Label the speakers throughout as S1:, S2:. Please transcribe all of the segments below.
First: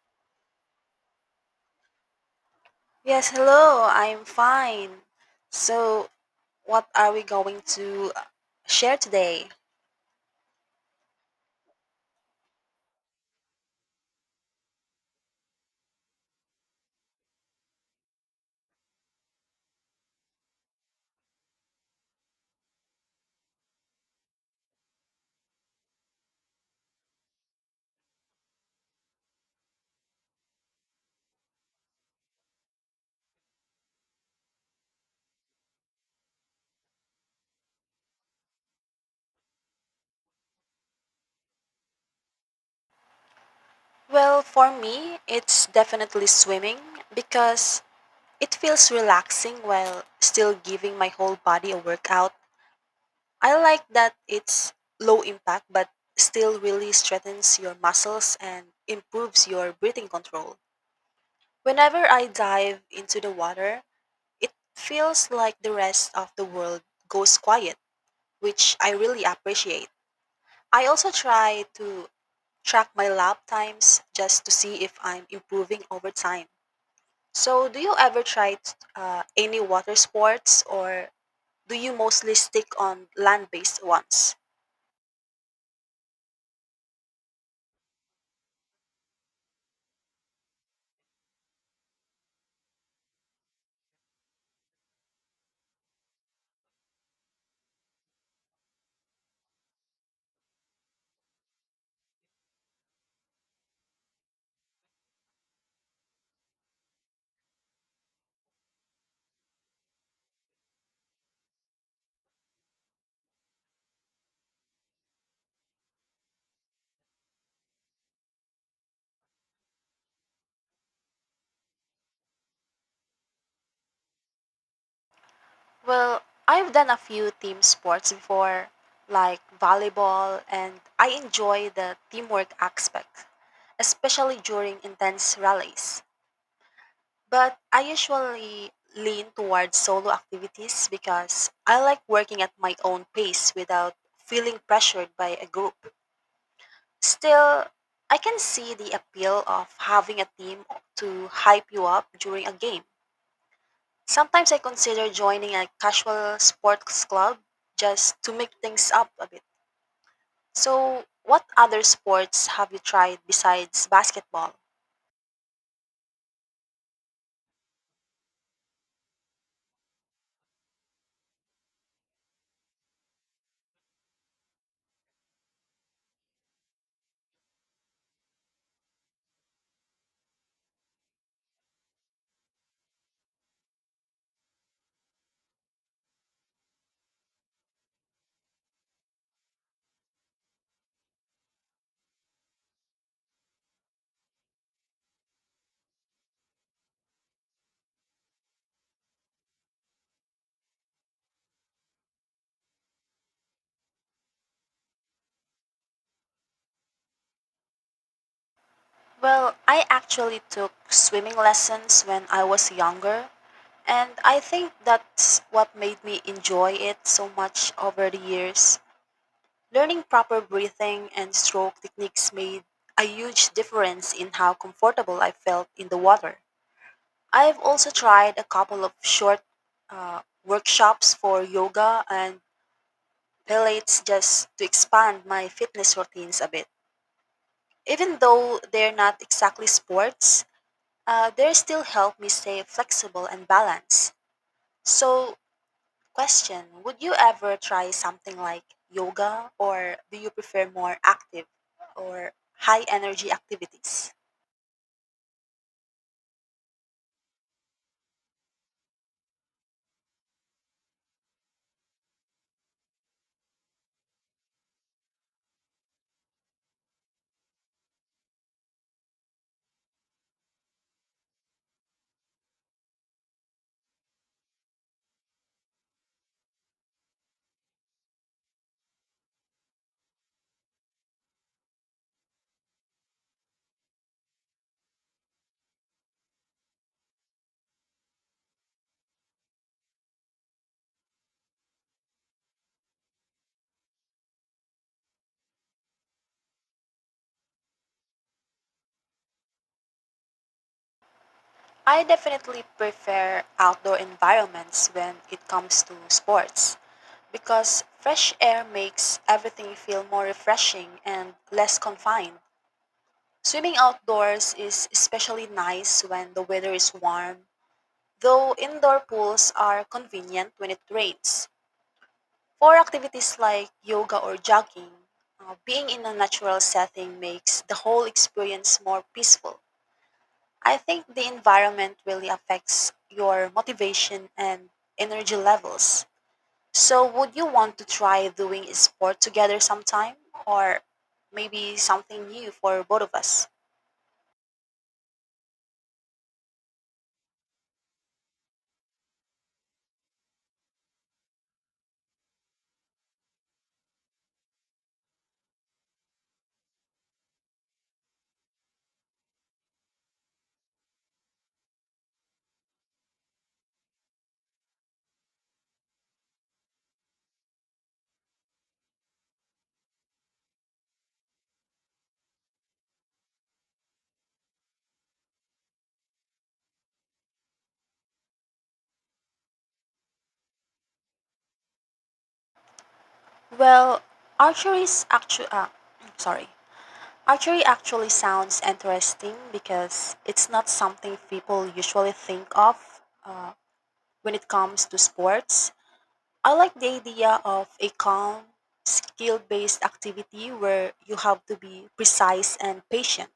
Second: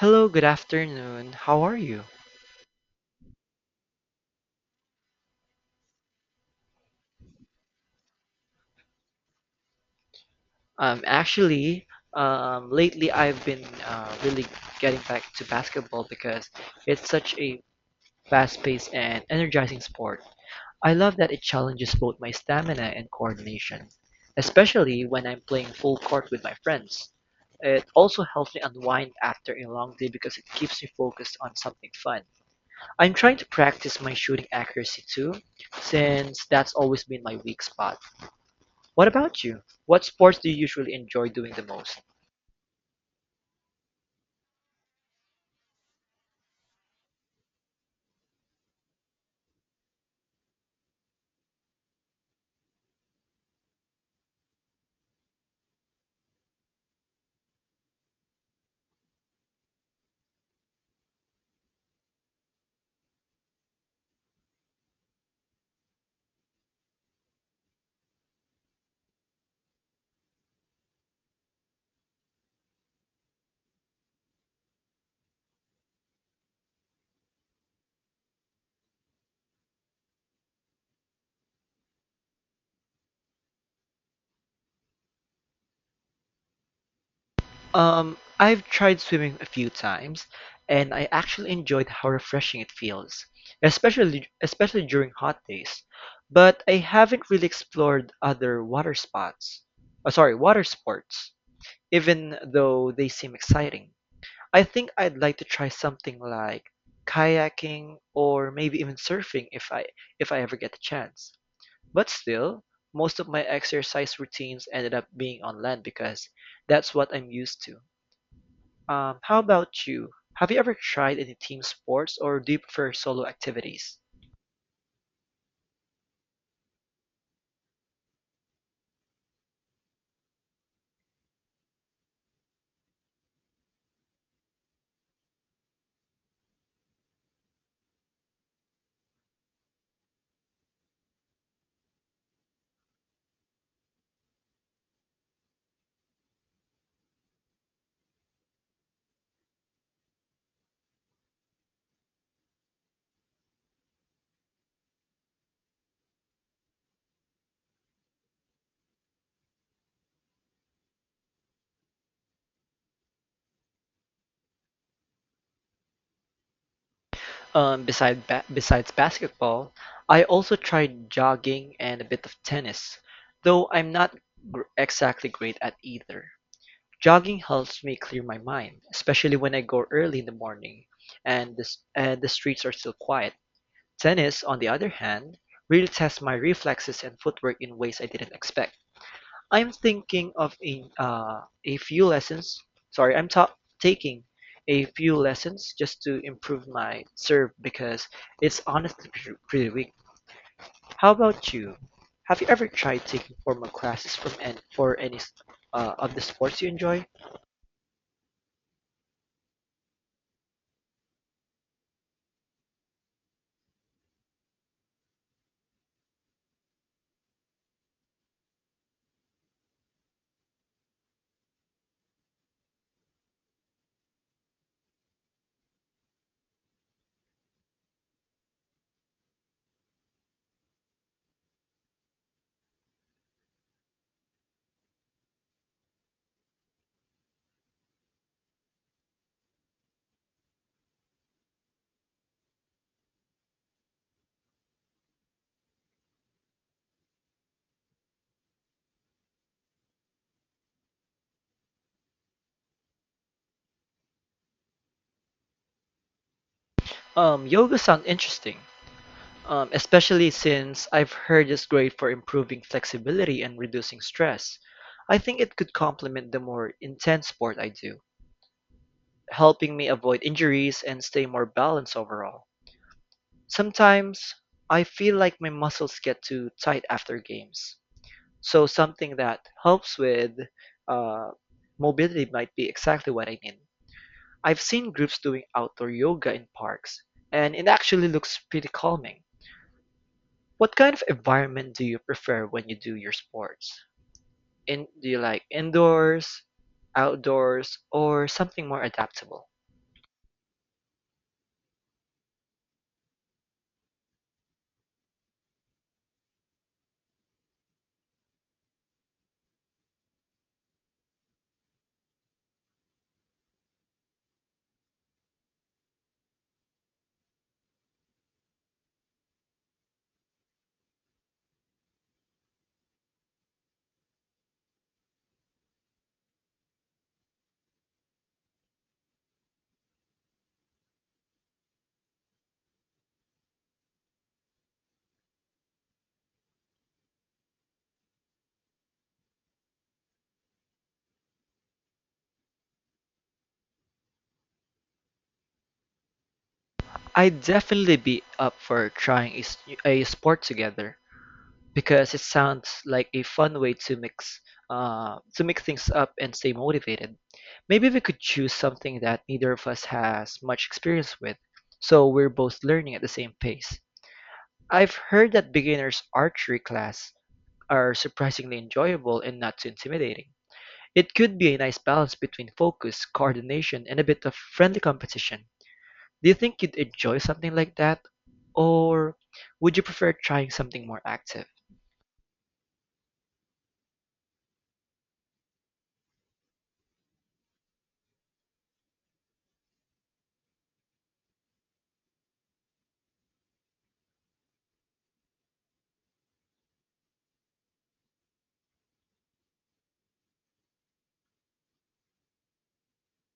S1: Hello, good afternoon. How are you?
S2: Yes, hello. I'm fine. So, what are we going to share today?
S1: Um, actually, lately I've been really getting back to basketball because it's such a fast-paced and energizing sport. I love that it challenges both my stamina and coordination, especially when I'm playing full court with my friends. It also helps me unwind after a long day because it keeps me focused on something fun. I'm trying to practice my shooting accuracy too, since that's always been my weak spot. What about you? What sports do you usually enjoy doing the most?
S2: Well, for me, it's definitely swimming because it feels relaxing while still giving my whole body a workout. I like that it's low impact but still really strengthens your muscles and improves your breathing control. Whenever I dive into the water, it feels like the rest of the world goes quiet, which I really appreciate. I also try to track my lap times just to see if I'm improving over time. So, do you ever try any water sports or do you mostly stick on land based ones?
S1: I've tried swimming a few times, and I actually enjoyed how refreshing it feels, especially during hot days. But I haven't really explored other water spots. Sorry, water sports, even though they seem exciting. I think I'd like to try something like kayaking or maybe even surfing if I ever get the chance. But still, most of my exercise routines ended up being on land because that's what I'm used to. How about you? Have you ever tried any team sports or do you prefer solo activities?
S2: Well, I've done a few team sports before, like volleyball, and I enjoy the teamwork aspect, especially during intense rallies. But I usually lean towards solo activities because I like working at my own pace without feeling pressured by a group. Still, I can see the appeal of having a team to hype you up during a game. Sometimes I consider joining a casual sports club just to make things up a bit. So, what other sports have you tried besides basketball?
S1: Besides basketball, I also tried jogging and a bit of tennis, though I'm not exactly great at either. Jogging helps me clear my mind, especially when I go early in the morning and the streets are still quiet. Tennis, on the other hand, really tests my reflexes and footwork in ways I didn't expect. I'm thinking of a few lessons. Sorry, I'm taking a few lessons just to improve my serve because it's honestly pretty weak. How about you? Have you ever tried taking formal classes for any of the sports you enjoy?
S2: Well, I actually took swimming lessons when I was younger, and I think that's what made me enjoy it so much over the years. Learning proper breathing and stroke techniques made a huge difference in how comfortable I felt in the water. I've also tried a couple of short uh, workshops for yoga and pilates just to expand my fitness routines a bit. Even though they're not exactly sports, they still help me stay flexible and balanced. So, question: would you ever try something like yoga, or do you prefer more active or high energy activities?
S1: Yoga sounds interesting. Especially since I've heard it's great for improving flexibility and reducing stress. I think it could complement the more intense sport I do, helping me avoid injuries and stay more balanced overall. Sometimes I feel like my muscles get too tight after games, so something that helps with uh, mobility might be exactly what I need. I've seen groups doing outdoor yoga in parks, and it actually looks pretty calming. What kind of environment do you prefer when you do your sports? In Do you like indoors, outdoors, or something more adaptable?
S2: I definitely prefer outdoor environments when it comes to sports because fresh air makes everything feel more refreshing and less confined. Swimming outdoors is especially nice when the weather is warm, though indoor pools are convenient when it rains. For activities like yoga or jogging, being in a natural setting makes the whole experience more peaceful. I think the environment really affects your motivation and energy levels. So, would you want to try doing a sport together sometime, or maybe something new for both of us?
S1: I'd definitely be up for trying a sport together because it sounds like a fun way to mix things up and stay motivated. Maybe we could choose something that neither of us has much experience with, so we're both learning at the same pace. I've heard that beginners archery class are surprisingly enjoyable and not too intimidating. It could be a nice balance between focus, coordination, and a bit of friendly competition. Do you think you'd enjoy something like that? Or would you prefer trying something more active?
S2: Well, archery is actually, sorry. Archery actually sounds interesting because it's not something people usually think of when it comes to sports. I like the idea of a calm, skill based activity where you have to be precise and patient.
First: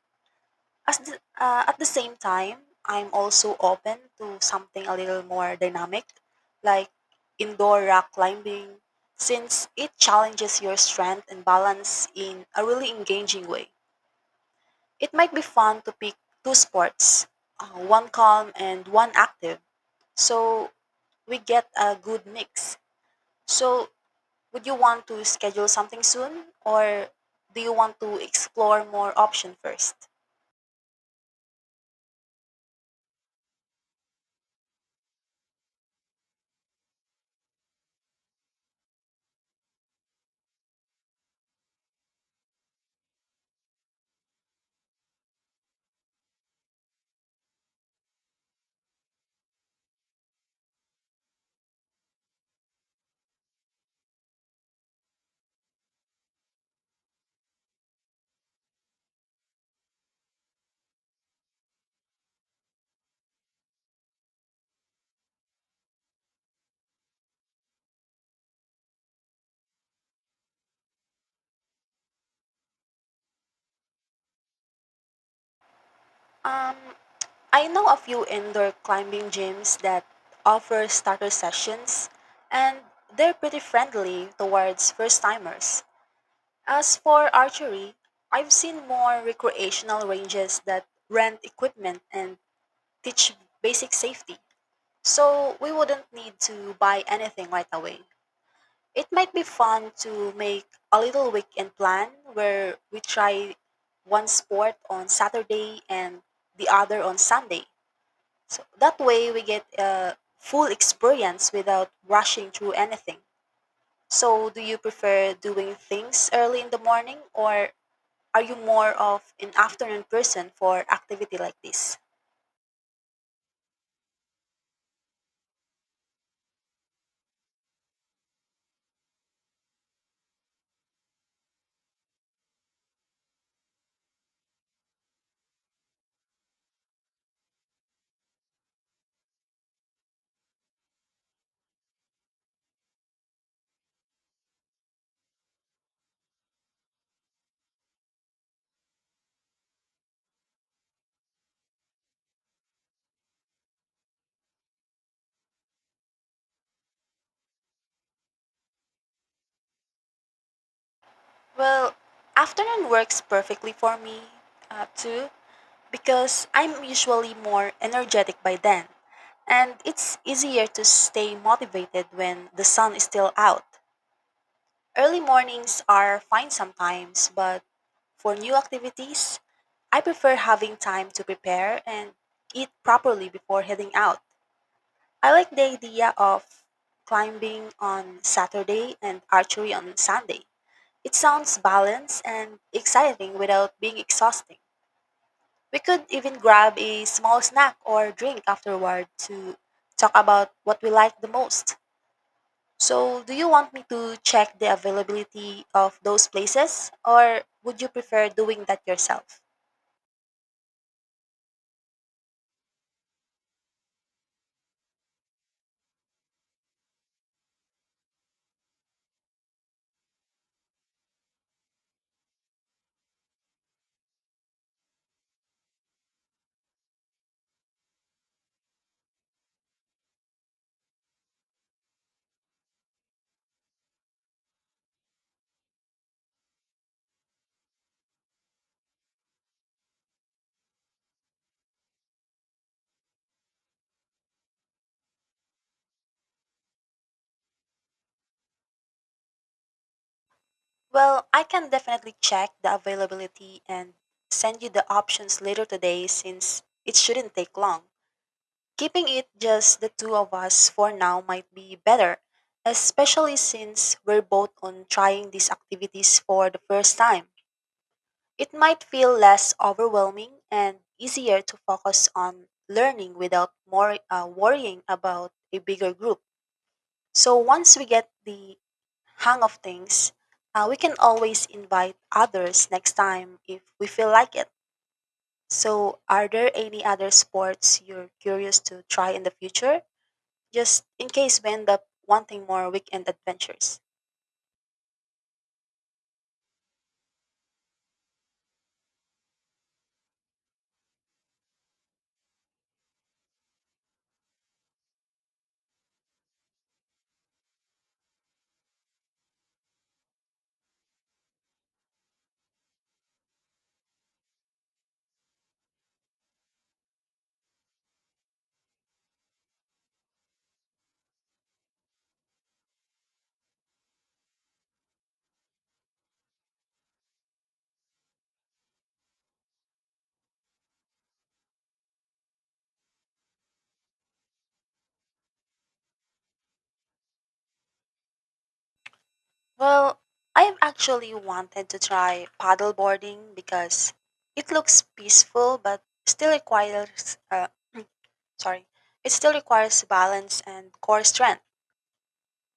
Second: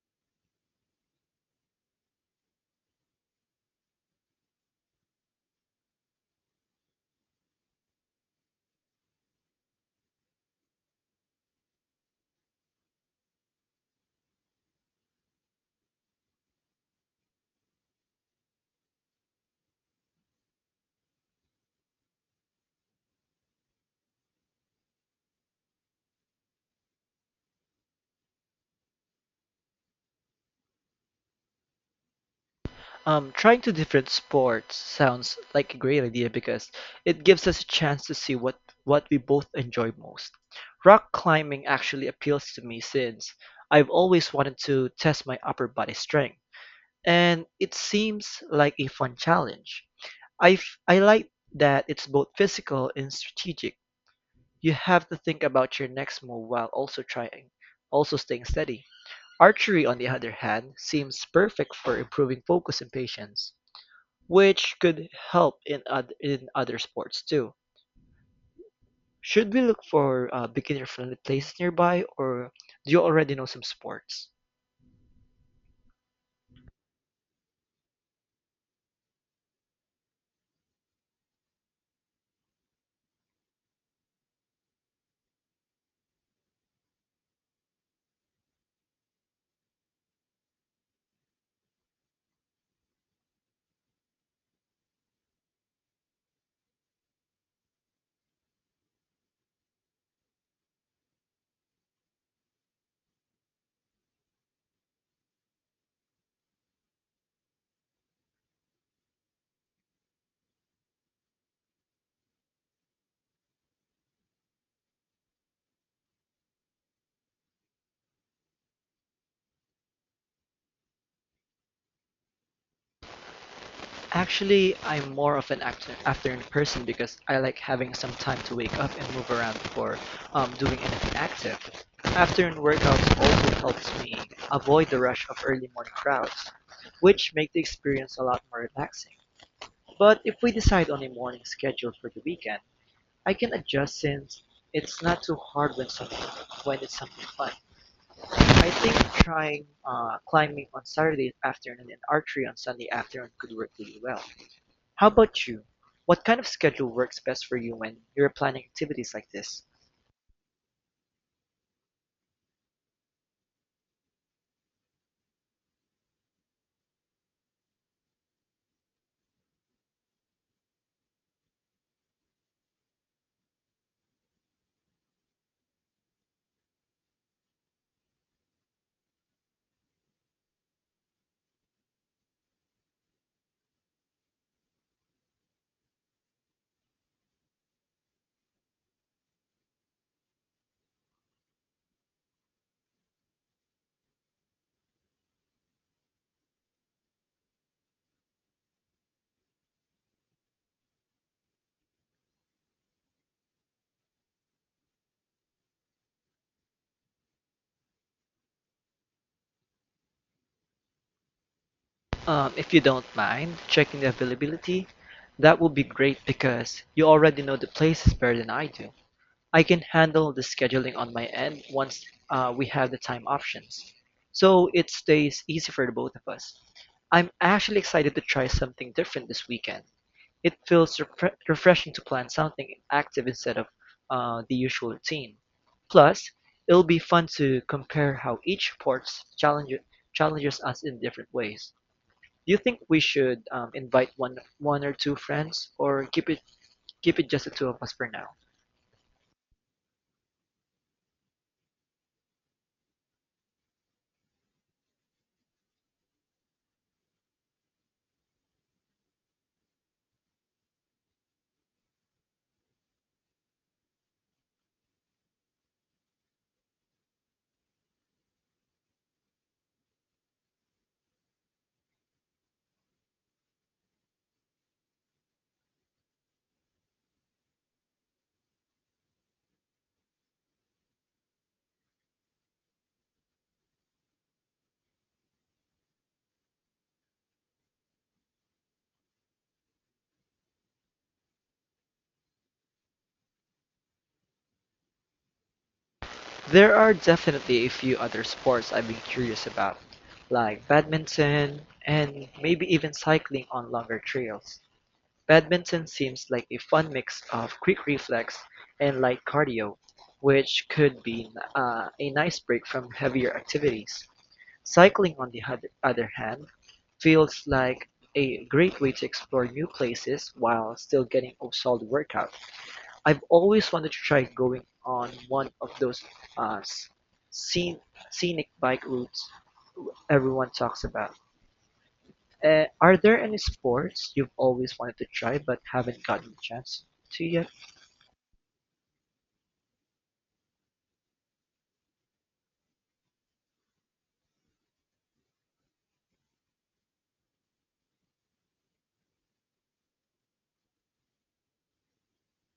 S2: As the, at the same time, I'm also open to something a little more dynamic, like indoor rock climbing, since it challenges your strength and balance in a really engaging way. It might be fun to pick two sports, one calm and one active, so we get a good mix. So, would you want to schedule something soon, or do you want to explore more option first?
S1: Trying two different sports sounds like a great idea because it gives us a chance to see what we both enjoy most. Rock climbing actually appeals to me since I've always wanted to test my upper body strength, and it seems like a fun challenge. I like that it's both physical and strategic. You have to think about your next move while also staying steady. Archery, on the other hand, seems perfect for improving focus and patience, which could help in other sports too. Should we look for beginner friendly places nearby, or do you already know some sports?
S2: Um, I know a few indoor climbing gyms that offer starter sessions, and they're pretty friendly towards first timers. As for archery, I've seen more recreational ranges that rent equipment and teach basic safety. So we wouldn't need to buy anything right away. It might be fun to make a little weekend plan where we try one sport on Saturday and the other on Sunday. So that way we get a full experience without rushing through anything. So, do you prefer doing things early in the morning, or are you more of an afternoon person for activity like this?
S1: Actually, I'm more of an afternoon person because I like having some time to wake up and move around before doing anything active. Afternoon workouts also helps me avoid the rush of early morning crowds, which make the experience a lot more relaxing. But if we decide on a morning schedule for the weekend, I can adjust since it's not too hard when something when it's something fun. I think trying climbing on Saturday afternoon and archery on Sunday afternoon could work really well. How about you? What kind of schedule works best for you when you're planning activities like this?
S2: Well, afternoon works perfectly for me too, because I'm usually more energetic by then, and it's easier to stay motivated when the sun is still out. Early mornings are fine sometimes, but for new activities, I prefer having time to prepare and eat properly before heading out. I like the idea of climbing on Saturday and archery on Sunday. It sounds balanced and exciting without being exhausting. We could even grab a small snack or drink afterward to talk about what we like the most. So, do you want me to check the availability of those places, or would you prefer doing that yourself?
S1: If you don't mind checking the availability, that would be great because you already know the places better than I do. I can handle the scheduling on my end once we have the time options, so it stays easy for the both of us. I'm actually excited to try something different this weekend. It feels refreshing to plan something active instead of the usual routine. Plus, it'll be fun to compare how each sport challenges challenges us in different ways. Do you think we should invite one or two friends, or keep it just the two of us for now?
S2: Well, I can definitely check the availability and send you the options later today since it shouldn't take long. Keeping it just the two of us for now might be better, especially since we're both on trying these activities for the first time. It might feel less overwhelming and easier to focus on learning without more worrying about a bigger group. So once we get the hang of things, we can always invite others next time if we feel like it. So, are there any other sports you're curious to try in the future, just in case we end up wanting more weekend adventures?
S1: There are definitely a few other sports I've been curious about, like badminton and maybe even cycling on longer trails. Badminton seems like a fun mix of quick reflex and light cardio, which could be a nice break from heavier activities. Cycling, on the other hand, feels like a great way to explore new places while still getting a solid workout. I've always wanted to try going on one of those uh, scen- scenic bike routes everyone talks about. Are there any sports you've always wanted to try but haven't gotten the chance to yet?
S2: Well, I've actually wanted to try paddleboarding because it looks peaceful but still sorry, requires balance and core strength.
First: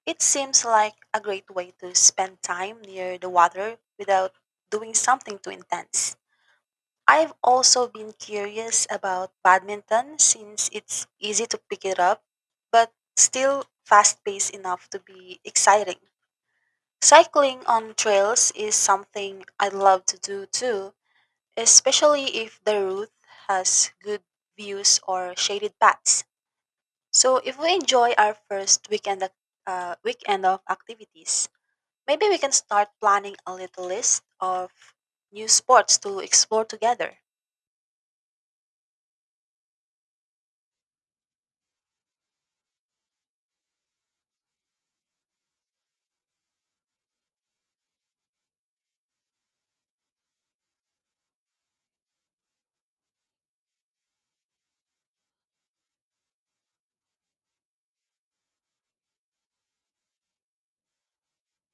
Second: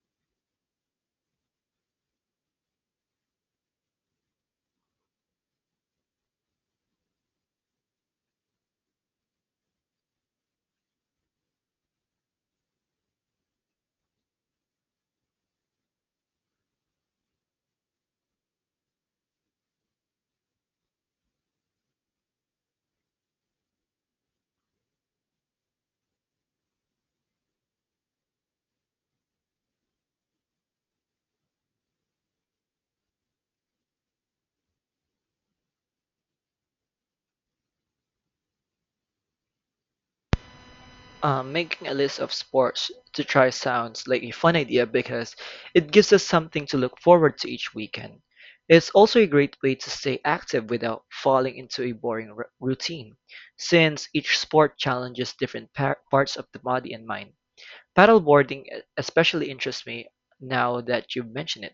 S2: It seems like a great way to spend time near the water without doing something too intense. I've also been curious about badminton since it's easy to pick it up, but still fast paced enough to be exciting. Cycling on trails is something I'd love to do too, especially if the route has good views or shaded paths. So if we enjoy our first weekend of activities, maybe we can start planning a little list of new sports to explore together.
S1: Making a list of sports to try sounds like a fun idea because it gives us something to look forward to each weekend. It's also a great way to stay active without falling into a boring routine, since each sport challenges different parts of the body and mind. Paddleboarding especially interests me now that you've mentioned it.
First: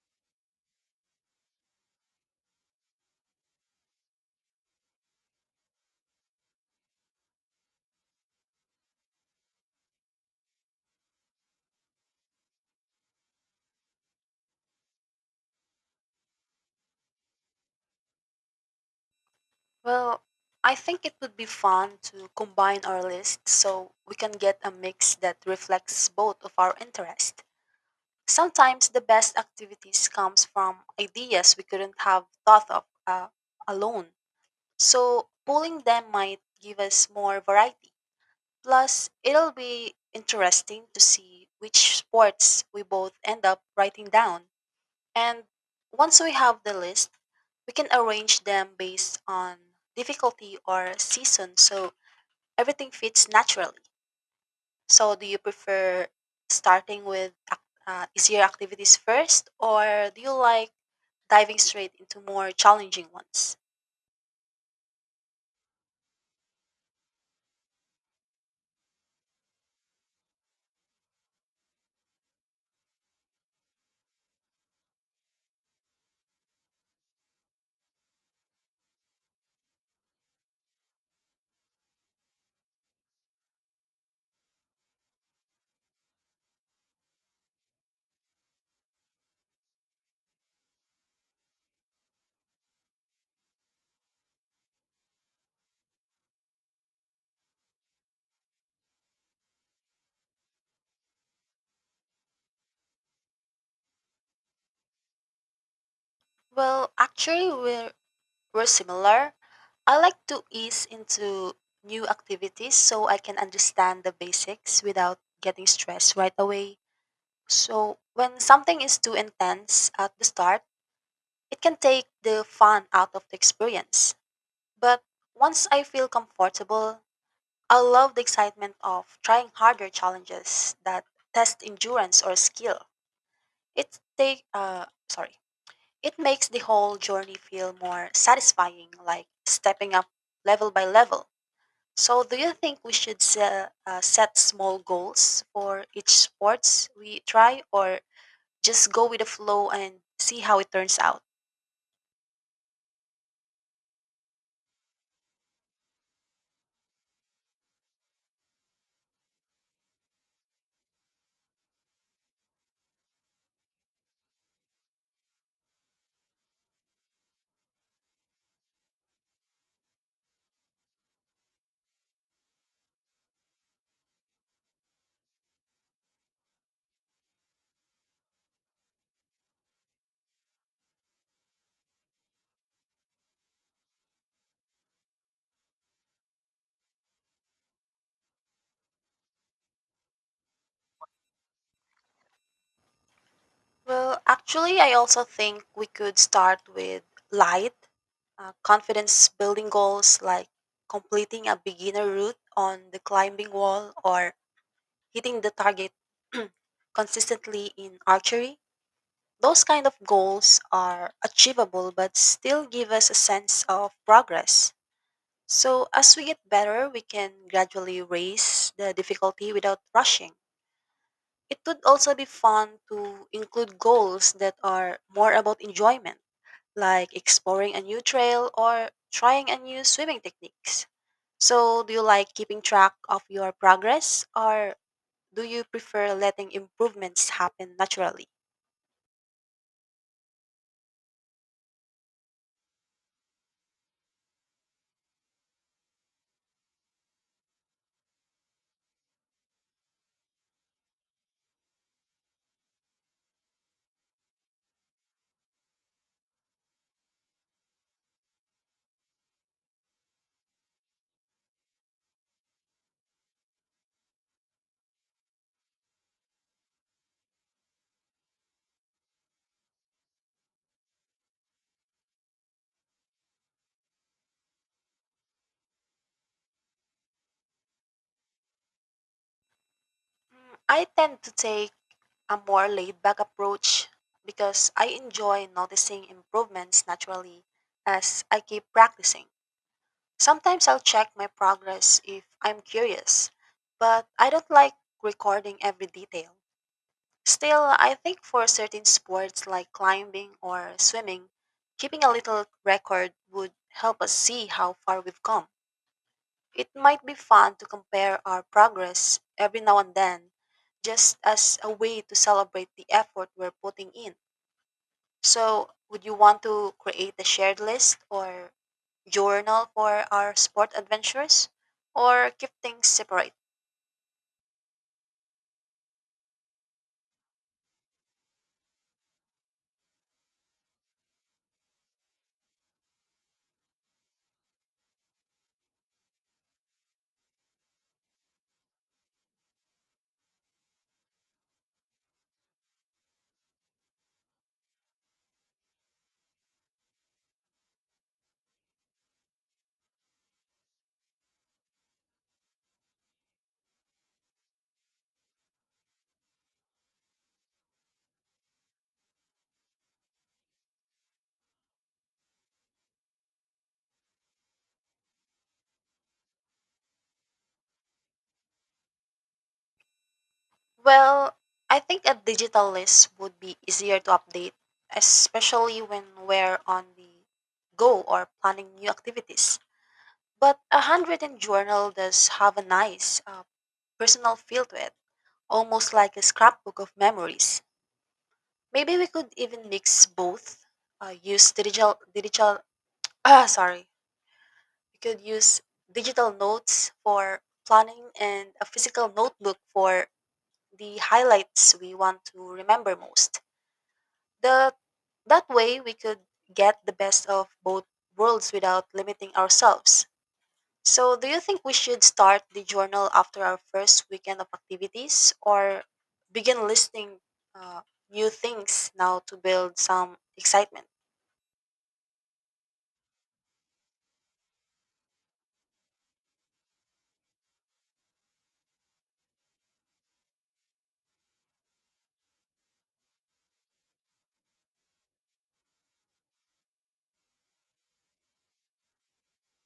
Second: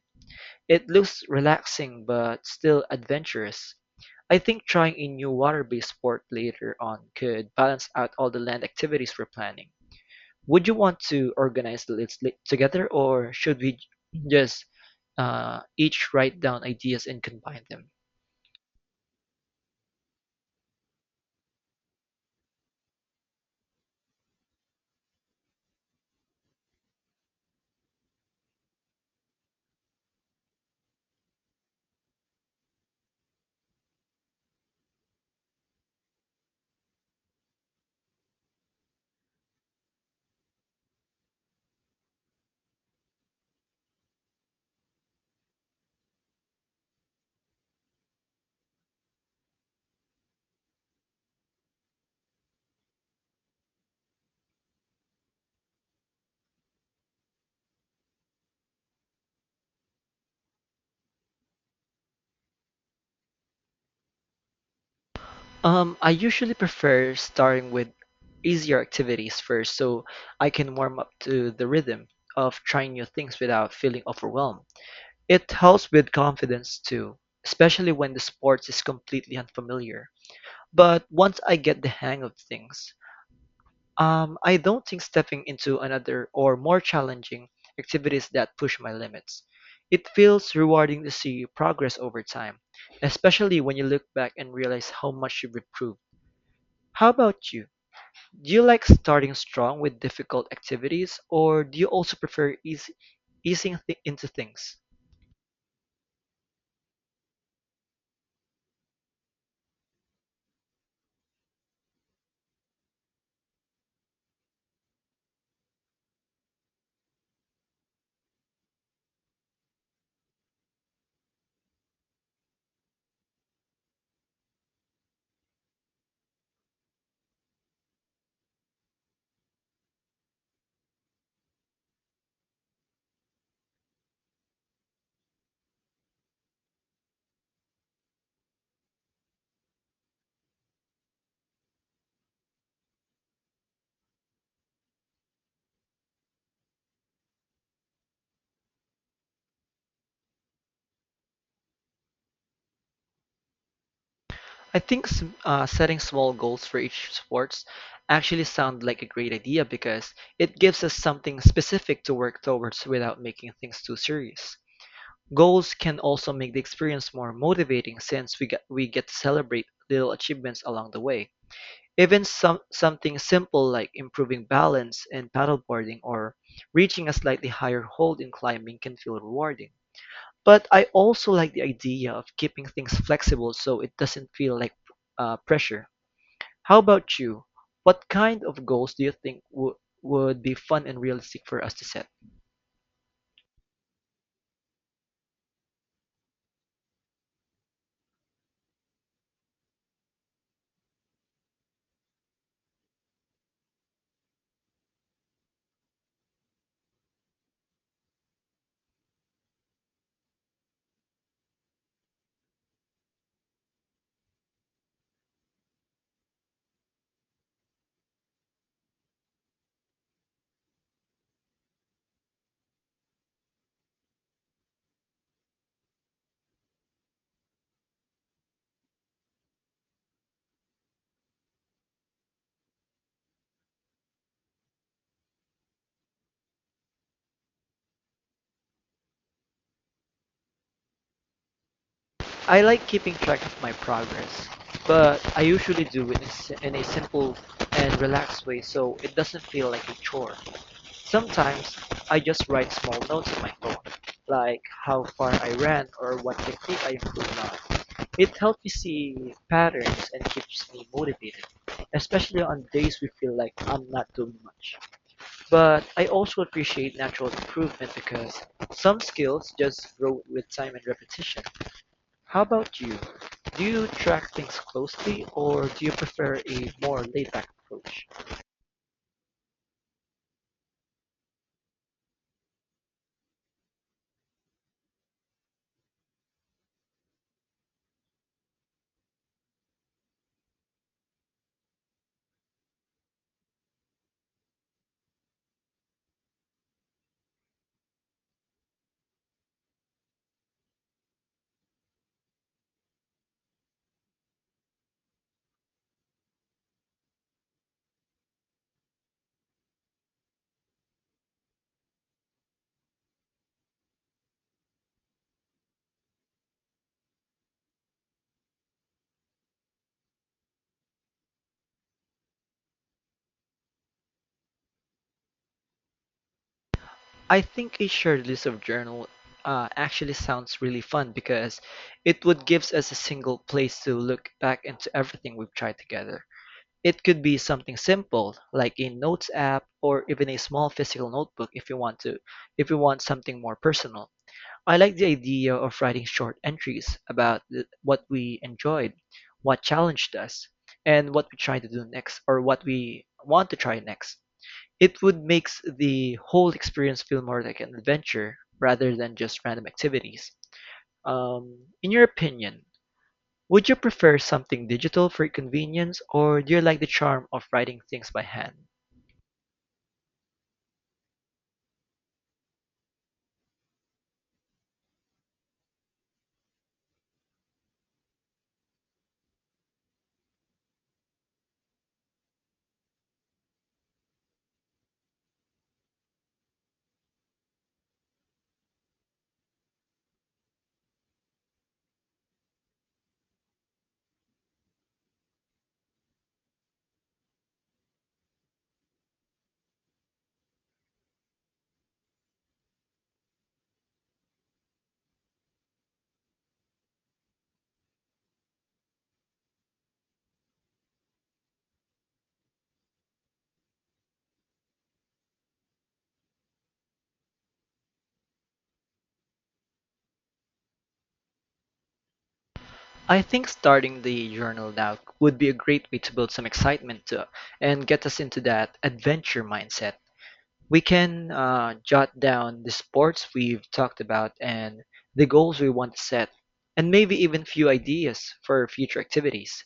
S1: It looks relaxing but still adventurous. I think trying a new water-based sport later on could balance out all the land activities we're planning. Would you want to organize the list together, or should we just each write down ideas and combine them?
S2: Well, I think it would be fun to combine our lists so we can get a mix that reflects both of our interests. Sometimes the best activities comes from ideas we couldn't have thought of alone. So pulling them might give us more variety. Plus, it'll be interesting to see which sports we both end up writing down. And once we have the list, we can arrange them based on difficulty or season so everything fits naturally. So, do you prefer starting with easier activities first, or do you like diving straight into more challenging ones?
S1: I usually prefer starting with easier activities first, so I can warm up to the rhythm of trying new things without feeling overwhelmed. It helps with confidence too, especially when the sport is completely unfamiliar. But once I get the hang of things, I don't think stepping into another or more challenging activities that push my limits. It feels rewarding to see progress over time, especially when you look back and realize how much you've improved. How about you? Do you like starting strong with difficult activities, or do you also prefer easing into things?
S2: Well, actually, we're similar. I like to ease into new activities so I can understand the basics without getting stressed right away. So, when something is too intense at the start, it can take the fun out of the experience. But once I feel comfortable, I love the excitement of trying harder challenges that test endurance or skill. It take sorry. It makes the whole journey feel more satisfying, like stepping up level by level. So, do you think we should set small goals for each sports we try, or just go with the flow and see how it turns out?
S1: I think setting small goals for each sports actually sound like a great idea because it gives us something specific to work towards without making things too serious. Goals can also make the experience more motivating since we get to celebrate little achievements along the way. Even something simple like improving balance in paddleboarding or reaching a slightly higher hold in climbing can feel rewarding. But I also like the idea of keeping things flexible so it doesn't feel like pressure. How about you? What kind of goals do you think would be fun and realistic for us to set?
S2: Well, actually, I also think we could start with light, confidence building goals like completing a beginner route on the climbing wall or hitting the target consistently in archery. Those kind of goals are achievable but still give us a sense of progress. So, as we get better, we can gradually raise the difficulty without rushing. It would also be fun to include goals that are more about enjoyment, like exploring a new trail or trying a new swimming techniques. So, do you like keeping track of your progress, or do you prefer letting improvements happen naturally?
S1: I like keeping track of my progress, but I usually do it in in a simple and relaxed way so it doesn't feel like a chore. Sometimes I just write small notes in my phone, like how far I ran or what technique I improved on. It helps me see patterns and keeps me motivated, especially on days we feel like I'm not doing much. But I also appreciate natural improvement because some skills just grow with time and repetition. How about you? Do you track things closely or do you prefer a more laid-back approach?
S2: Mm, I tend to take a more laid back approach because I enjoy noticing improvements naturally as I keep practicing. Sometimes I'll check my progress if I'm curious, but I don't like recording every detail. Still, I think for certain sports like climbing or swimming, keeping a little record would help us see how far we've come. It might be fun to compare our progress every now and then, just as a way to celebrate the effort we're putting in. So, would you want to create a shared list or journal for our sport adventures, or keep things separate?
S1: I think a shared list of journal actually sounds really fun because it would gives us a single place to look back into everything we've tried together. It could be something simple like a notes app or even a small physical notebook if you want something more personal. I like the idea of writing short entries about what we enjoyed, what challenged us, and what we want to try next. It would makes the whole experience feel more like an adventure rather than just random activities. In your opinion, would you prefer something digital for convenience or do you like the charm of writing things by hand?
S2: Well, I think a digital list would be easier to update, especially when we're on the go or planning new activities. But a handwritten journal does have a nice personal feel to it, almost like a scrapbook of memories. Maybe we could even mix both. Use digital digital ah sorry We could use digital notes for planning and a physical notebook for the highlights we want to remember most. The, that way, we could get the best of both worlds without limiting ourselves. So, do you think we should start the journal after our first weekend of activities or begin listing uh, new things now to build some excitement?
S1: I think starting the journal now would be a great way to build some excitement and get us into that adventure mindset. We can jot down the sports we've talked about and the goals we want to set, and maybe even few ideas for future activities.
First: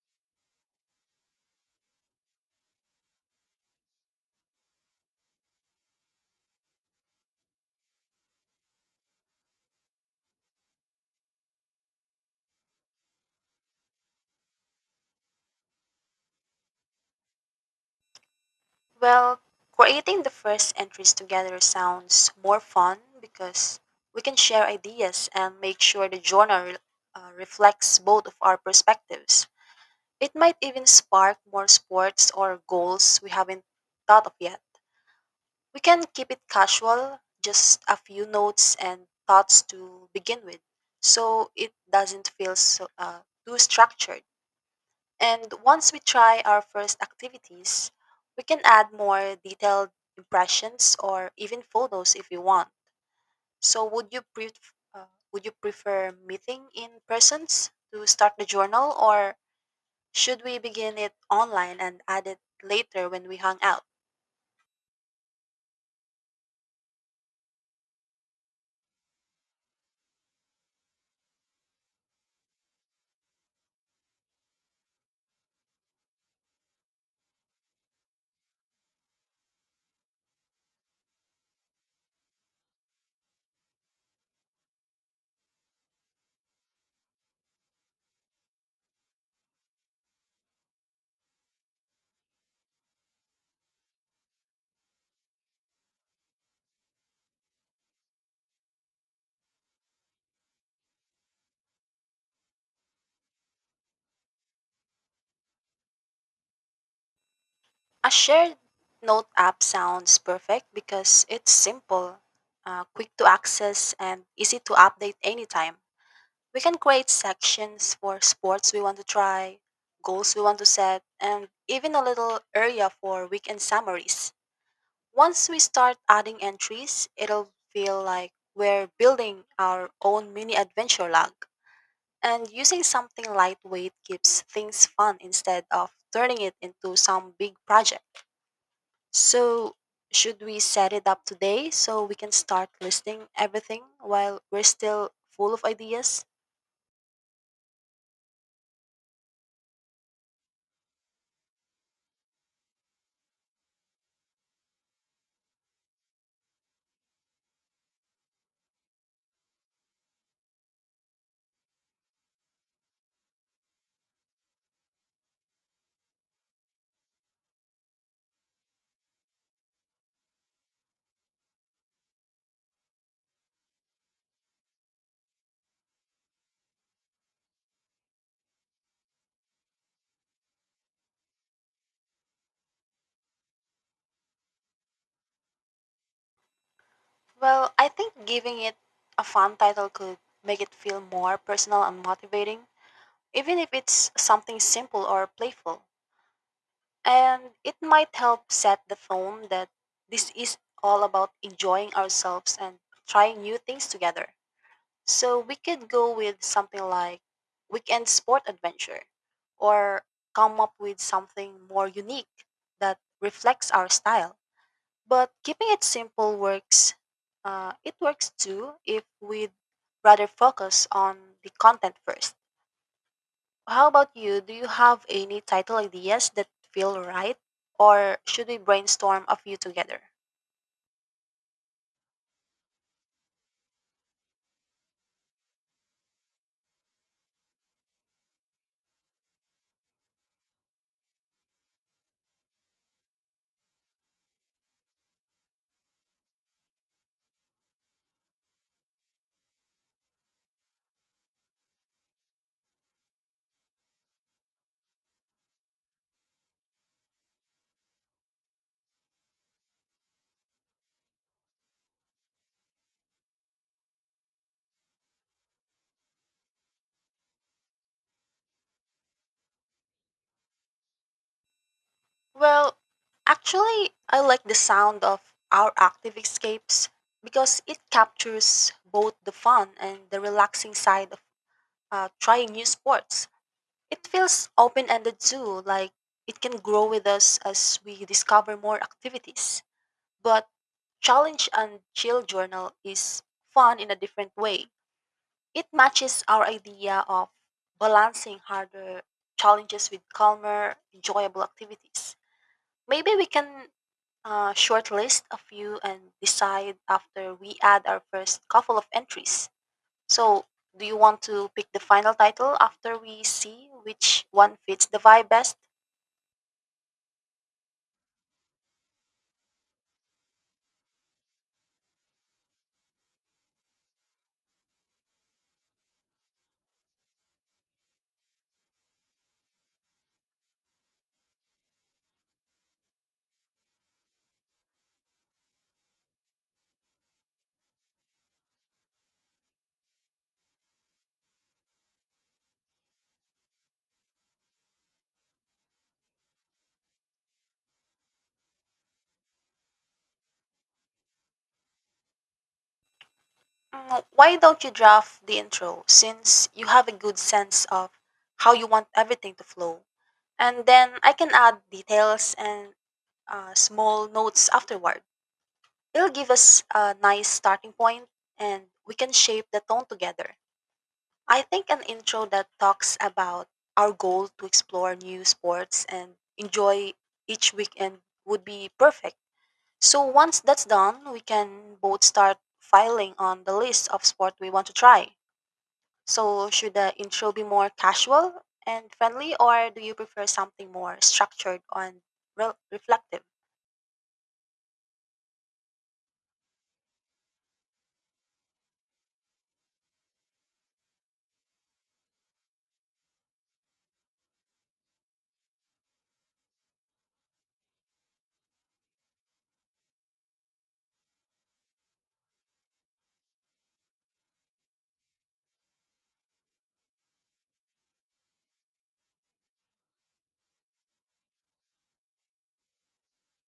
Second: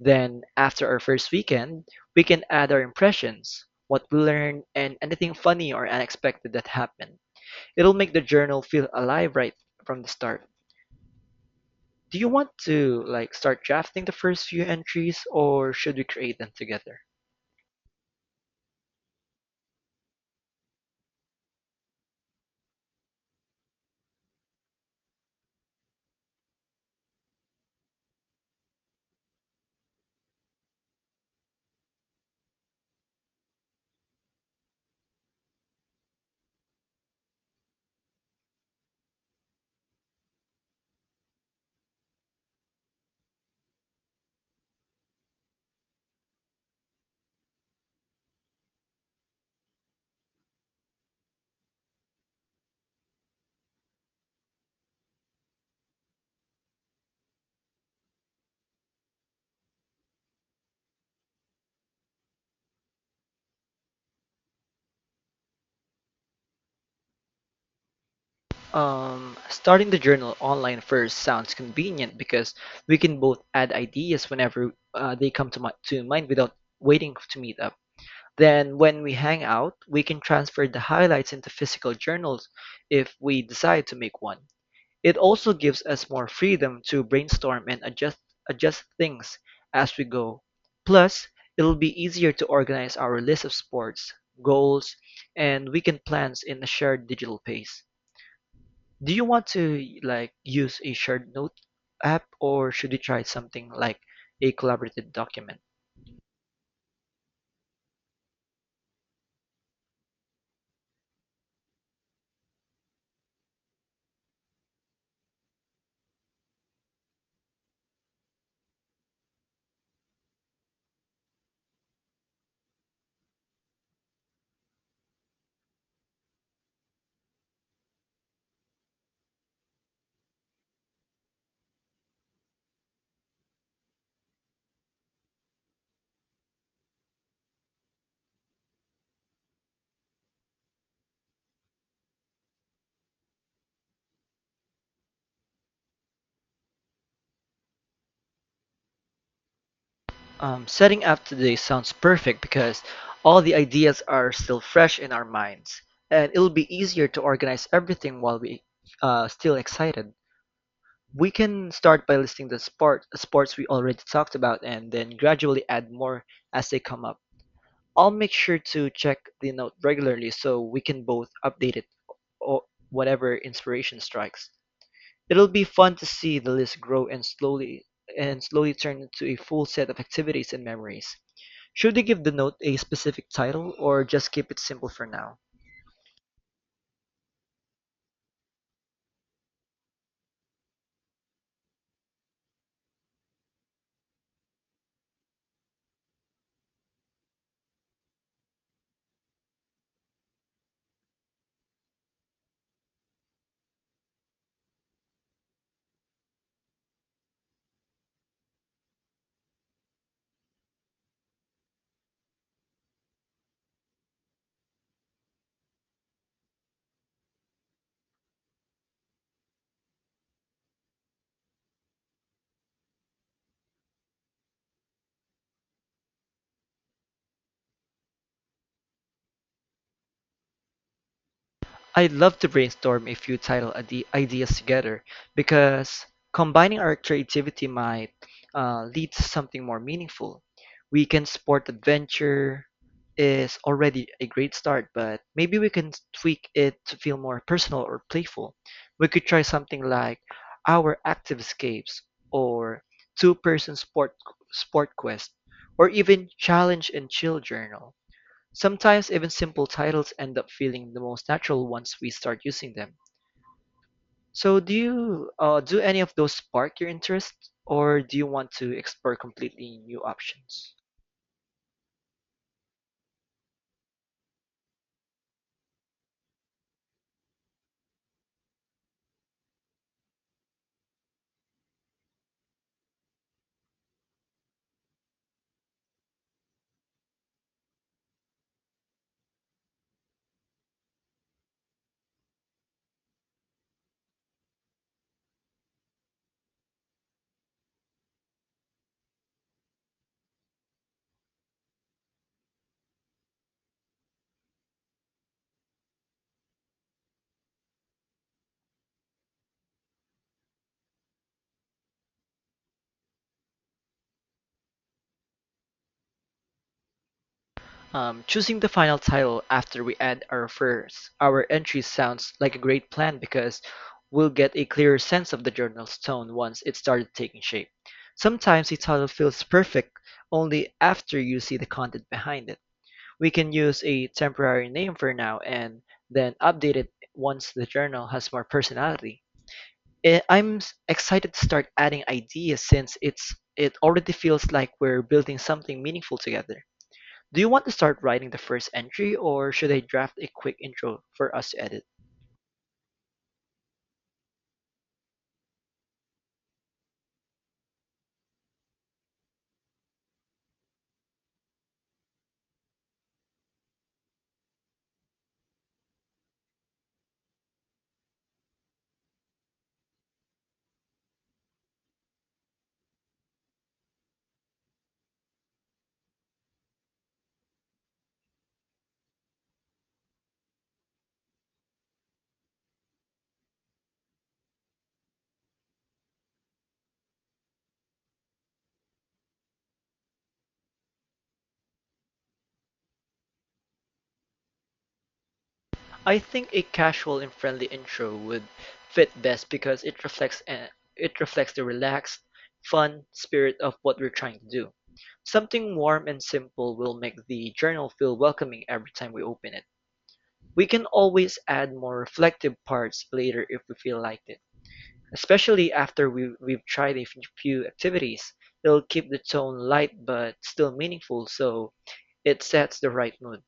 S1: Then, after our first weekend, we can add our impressions, what we learned, and anything funny or unexpected that happened. It'll make the journal feel alive right from the start. Do you want to like start drafting the first few entries or should we create them together?
S2: Well, creating the first entries together sounds more fun because we can share ideas and make sure the journal reflects both of our perspectives. It might even spark more sports or goals we haven't thought of yet. We can keep it casual, just a few notes and thoughts to begin with, so it doesn't feel so, too structured. And once we try our first activities, we can add more detailed impressions or even photos if we want. So would you would you prefer meeting in persons to start the journal or should we begin it online and add it later when we hang out?
S1: Starting the journal online first sounds convenient because we can both add ideas whenever they come to mind without waiting to meet up. Then, when we hang out, we can transfer the highlights into physical journals if we decide to make one. It also gives us more freedom to brainstorm and adjust things as we go. Plus, it'll be easier to organize our list of sports, goals, and weekend plans in a shared digital pace. Do you want to like use a shared note app or should we try something like a collaborative document?
S2: A shared note app sounds perfect because it's simple, quick to access and easy to update anytime. We can create sections for sports we want to try, goals we want to set, and even a little area for weekend summaries. Once we start adding entries, it'll feel like we're building our own mini adventure log. And using something lightweight keeps things fun instead of turning it into some big project. So, should we set it up today so we can start listing everything while we're still full of ideas?
S1: Setting up today sounds perfect because all the ideas are still fresh in our minds, and it'll be easier to organize everything while we still excited. We can start by listing the sports we already talked about and then gradually add more as they come up. I'll make sure to check the note regularly so we can both update it or whatever inspiration strikes. It'll be fun to see the list grow and slowly turn into a full set of activities and memories. Should we give the note a specific title or just keep it simple for now?
S2: Well, I think giving it a fun title could make it feel more personal and motivating, even if it's something simple or playful. And it might help set the tone that this is all about enjoying ourselves and trying new things together. So we could go with something like weekend sport adventure or come up with something more unique that reflects our style. But keeping it simple works. It works too if we'd rather focus on the content first. How about you? Do you have any title ideas that feel right? Or should we brainstorm a few together?
S1: I love to brainstorm a few ideas together because combining our creativity might lead to something more meaningful. Weekend Sport Adventure is already a great start, but maybe we can tweak it to feel more personal or playful. We could try something like Our Active Escapes or Two Person Sport Quest or even Challenge and Chill Journal. Sometimes even simple titles end up feeling the most natural once we start using them. So do you do any of those spark your interest, or do you want to explore completely new options?
S2: Well, actually, I like the sound of our active escapes because it captures both the fun and the relaxing side of trying new sports. It feels open ended too, like it can grow with us as we discover more activities. But Challenge and Chill Journal is fun in a different way. It matches our idea of balancing harder challenges with calmer, enjoyable activities. Maybe we can shortlist a few and decide after we add our first couple of entries. So, do you want to pick the final title after we see which one fits the vibe best?
S1: Choosing the final title after we add our entry sounds like a great plan because we'll get a clearer sense of the journal's tone once it started taking shape. Sometimes the title feels perfect only after you see the content behind it. We can use a temporary name for now and then update it once the journal has more personality. Excited to start adding ideas since it already feels like we're building something meaningful together. Do you want to start writing the first entry or should I draft a quick intro for us to edit?
S2: Mm, why don't you draft the intro since you have a good sense of how you want everything to flow? And then I can add details and small notes afterward. It'll give us a nice starting point and we can shape the tone together. I think an intro that talks about our goal to explore new sports and enjoy each weekend would be perfect. So once that's done, we can both start filing on the list of sport we want to try. So, should the intro be more casual and friendly, or do you prefer something more structured and reflective?
S1: I think a casual and friendly intro would fit best because it reflects the relaxed, fun spirit of what we're trying to do. Something warm and simple will make the journal feel welcoming every time we open it. We can always add more reflective parts later if we feel like it. Especially after we've tried a few activities, it'll keep the tone light but still meaningful so it sets the right mood.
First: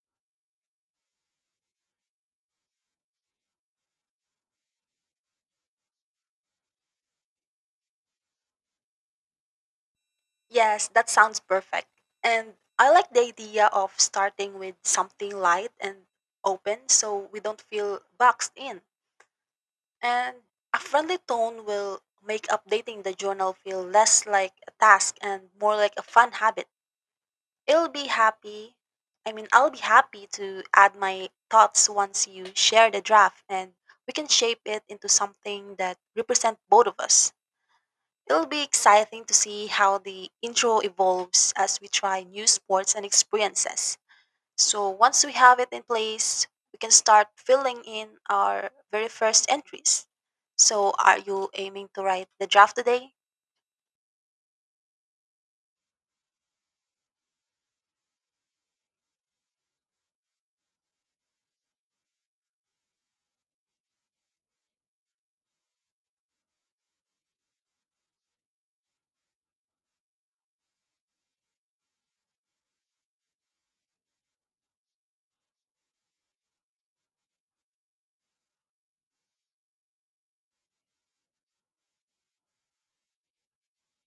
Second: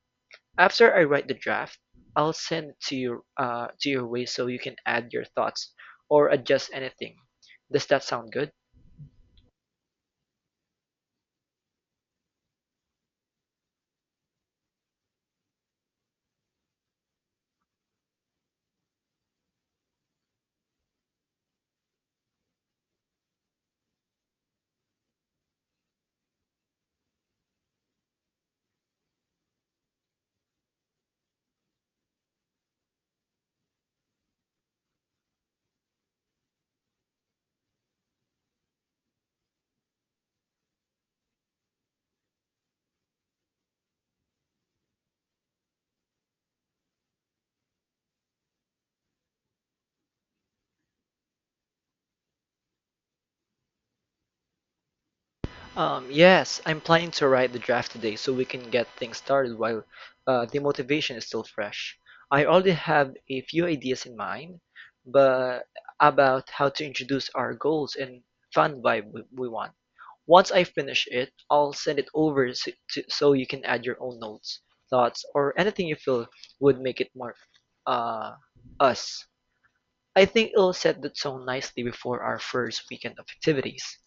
S1: After I write the draft, I'll send it to your way so you can add your thoughts or adjust anything. Does that sound good?
S2: Yes, that sounds perfect. And I like the idea of starting with something light and open so we don't feel boxed in. And a friendly tone will make updating the journal feel less like a task and more like a fun habit. It'll be happy. I mean, I'll be happy to add my thoughts once you share the draft and we can shape it into something that represents both of us. It'll be exciting to see how the intro evolves as we try new sports and experiences. So, once we have it in place, we can start filling in our very first entries. So, are you aiming to write the draft today?
S1: Yes, I'm planning to write the draft today so we can get things started while the motivation is still fresh. I already have a few ideas in mind, but about how to introduce our goals and fun vibe we want. Once I finish it, I'll send it over so you can add your own notes, thoughts, or anything you feel would make it more uh, us. I think it'll set the tone nicely before our first weekend of activities.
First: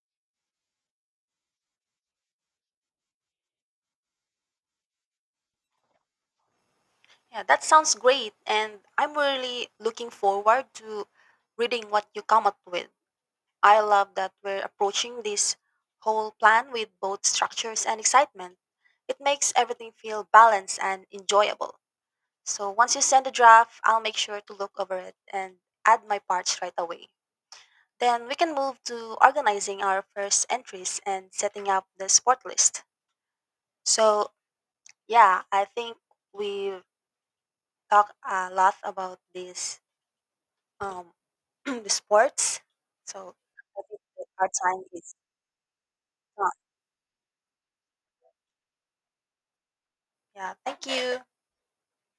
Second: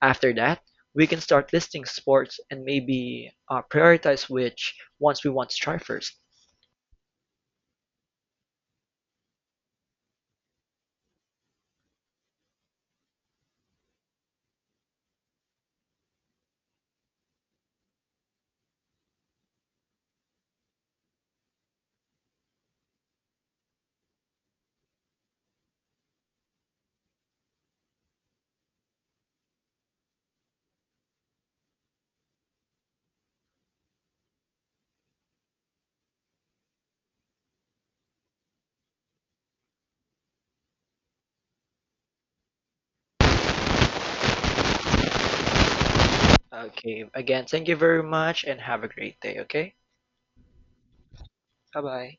S1: After that, we can start listing sports and maybe prioritize which ones we want to try first.
S2: Yeah, that sounds great, and I'm really looking forward to reading what you come up with. I love that we're approaching this whole plan with both structures and excitement. It makes everything feel balanced and enjoyable. So once you send the draft, I'll make sure to look over it and add my parts right away. Then we can move to organizing our first entries and setting up the sport list. So, yeah, I think we've talked a lot about this um, the sports. So I think that our time is done.
S1: Okay, again, thank you very much and have a great day, okay?
S2: Yeah, thank you.
S1: Bye bye.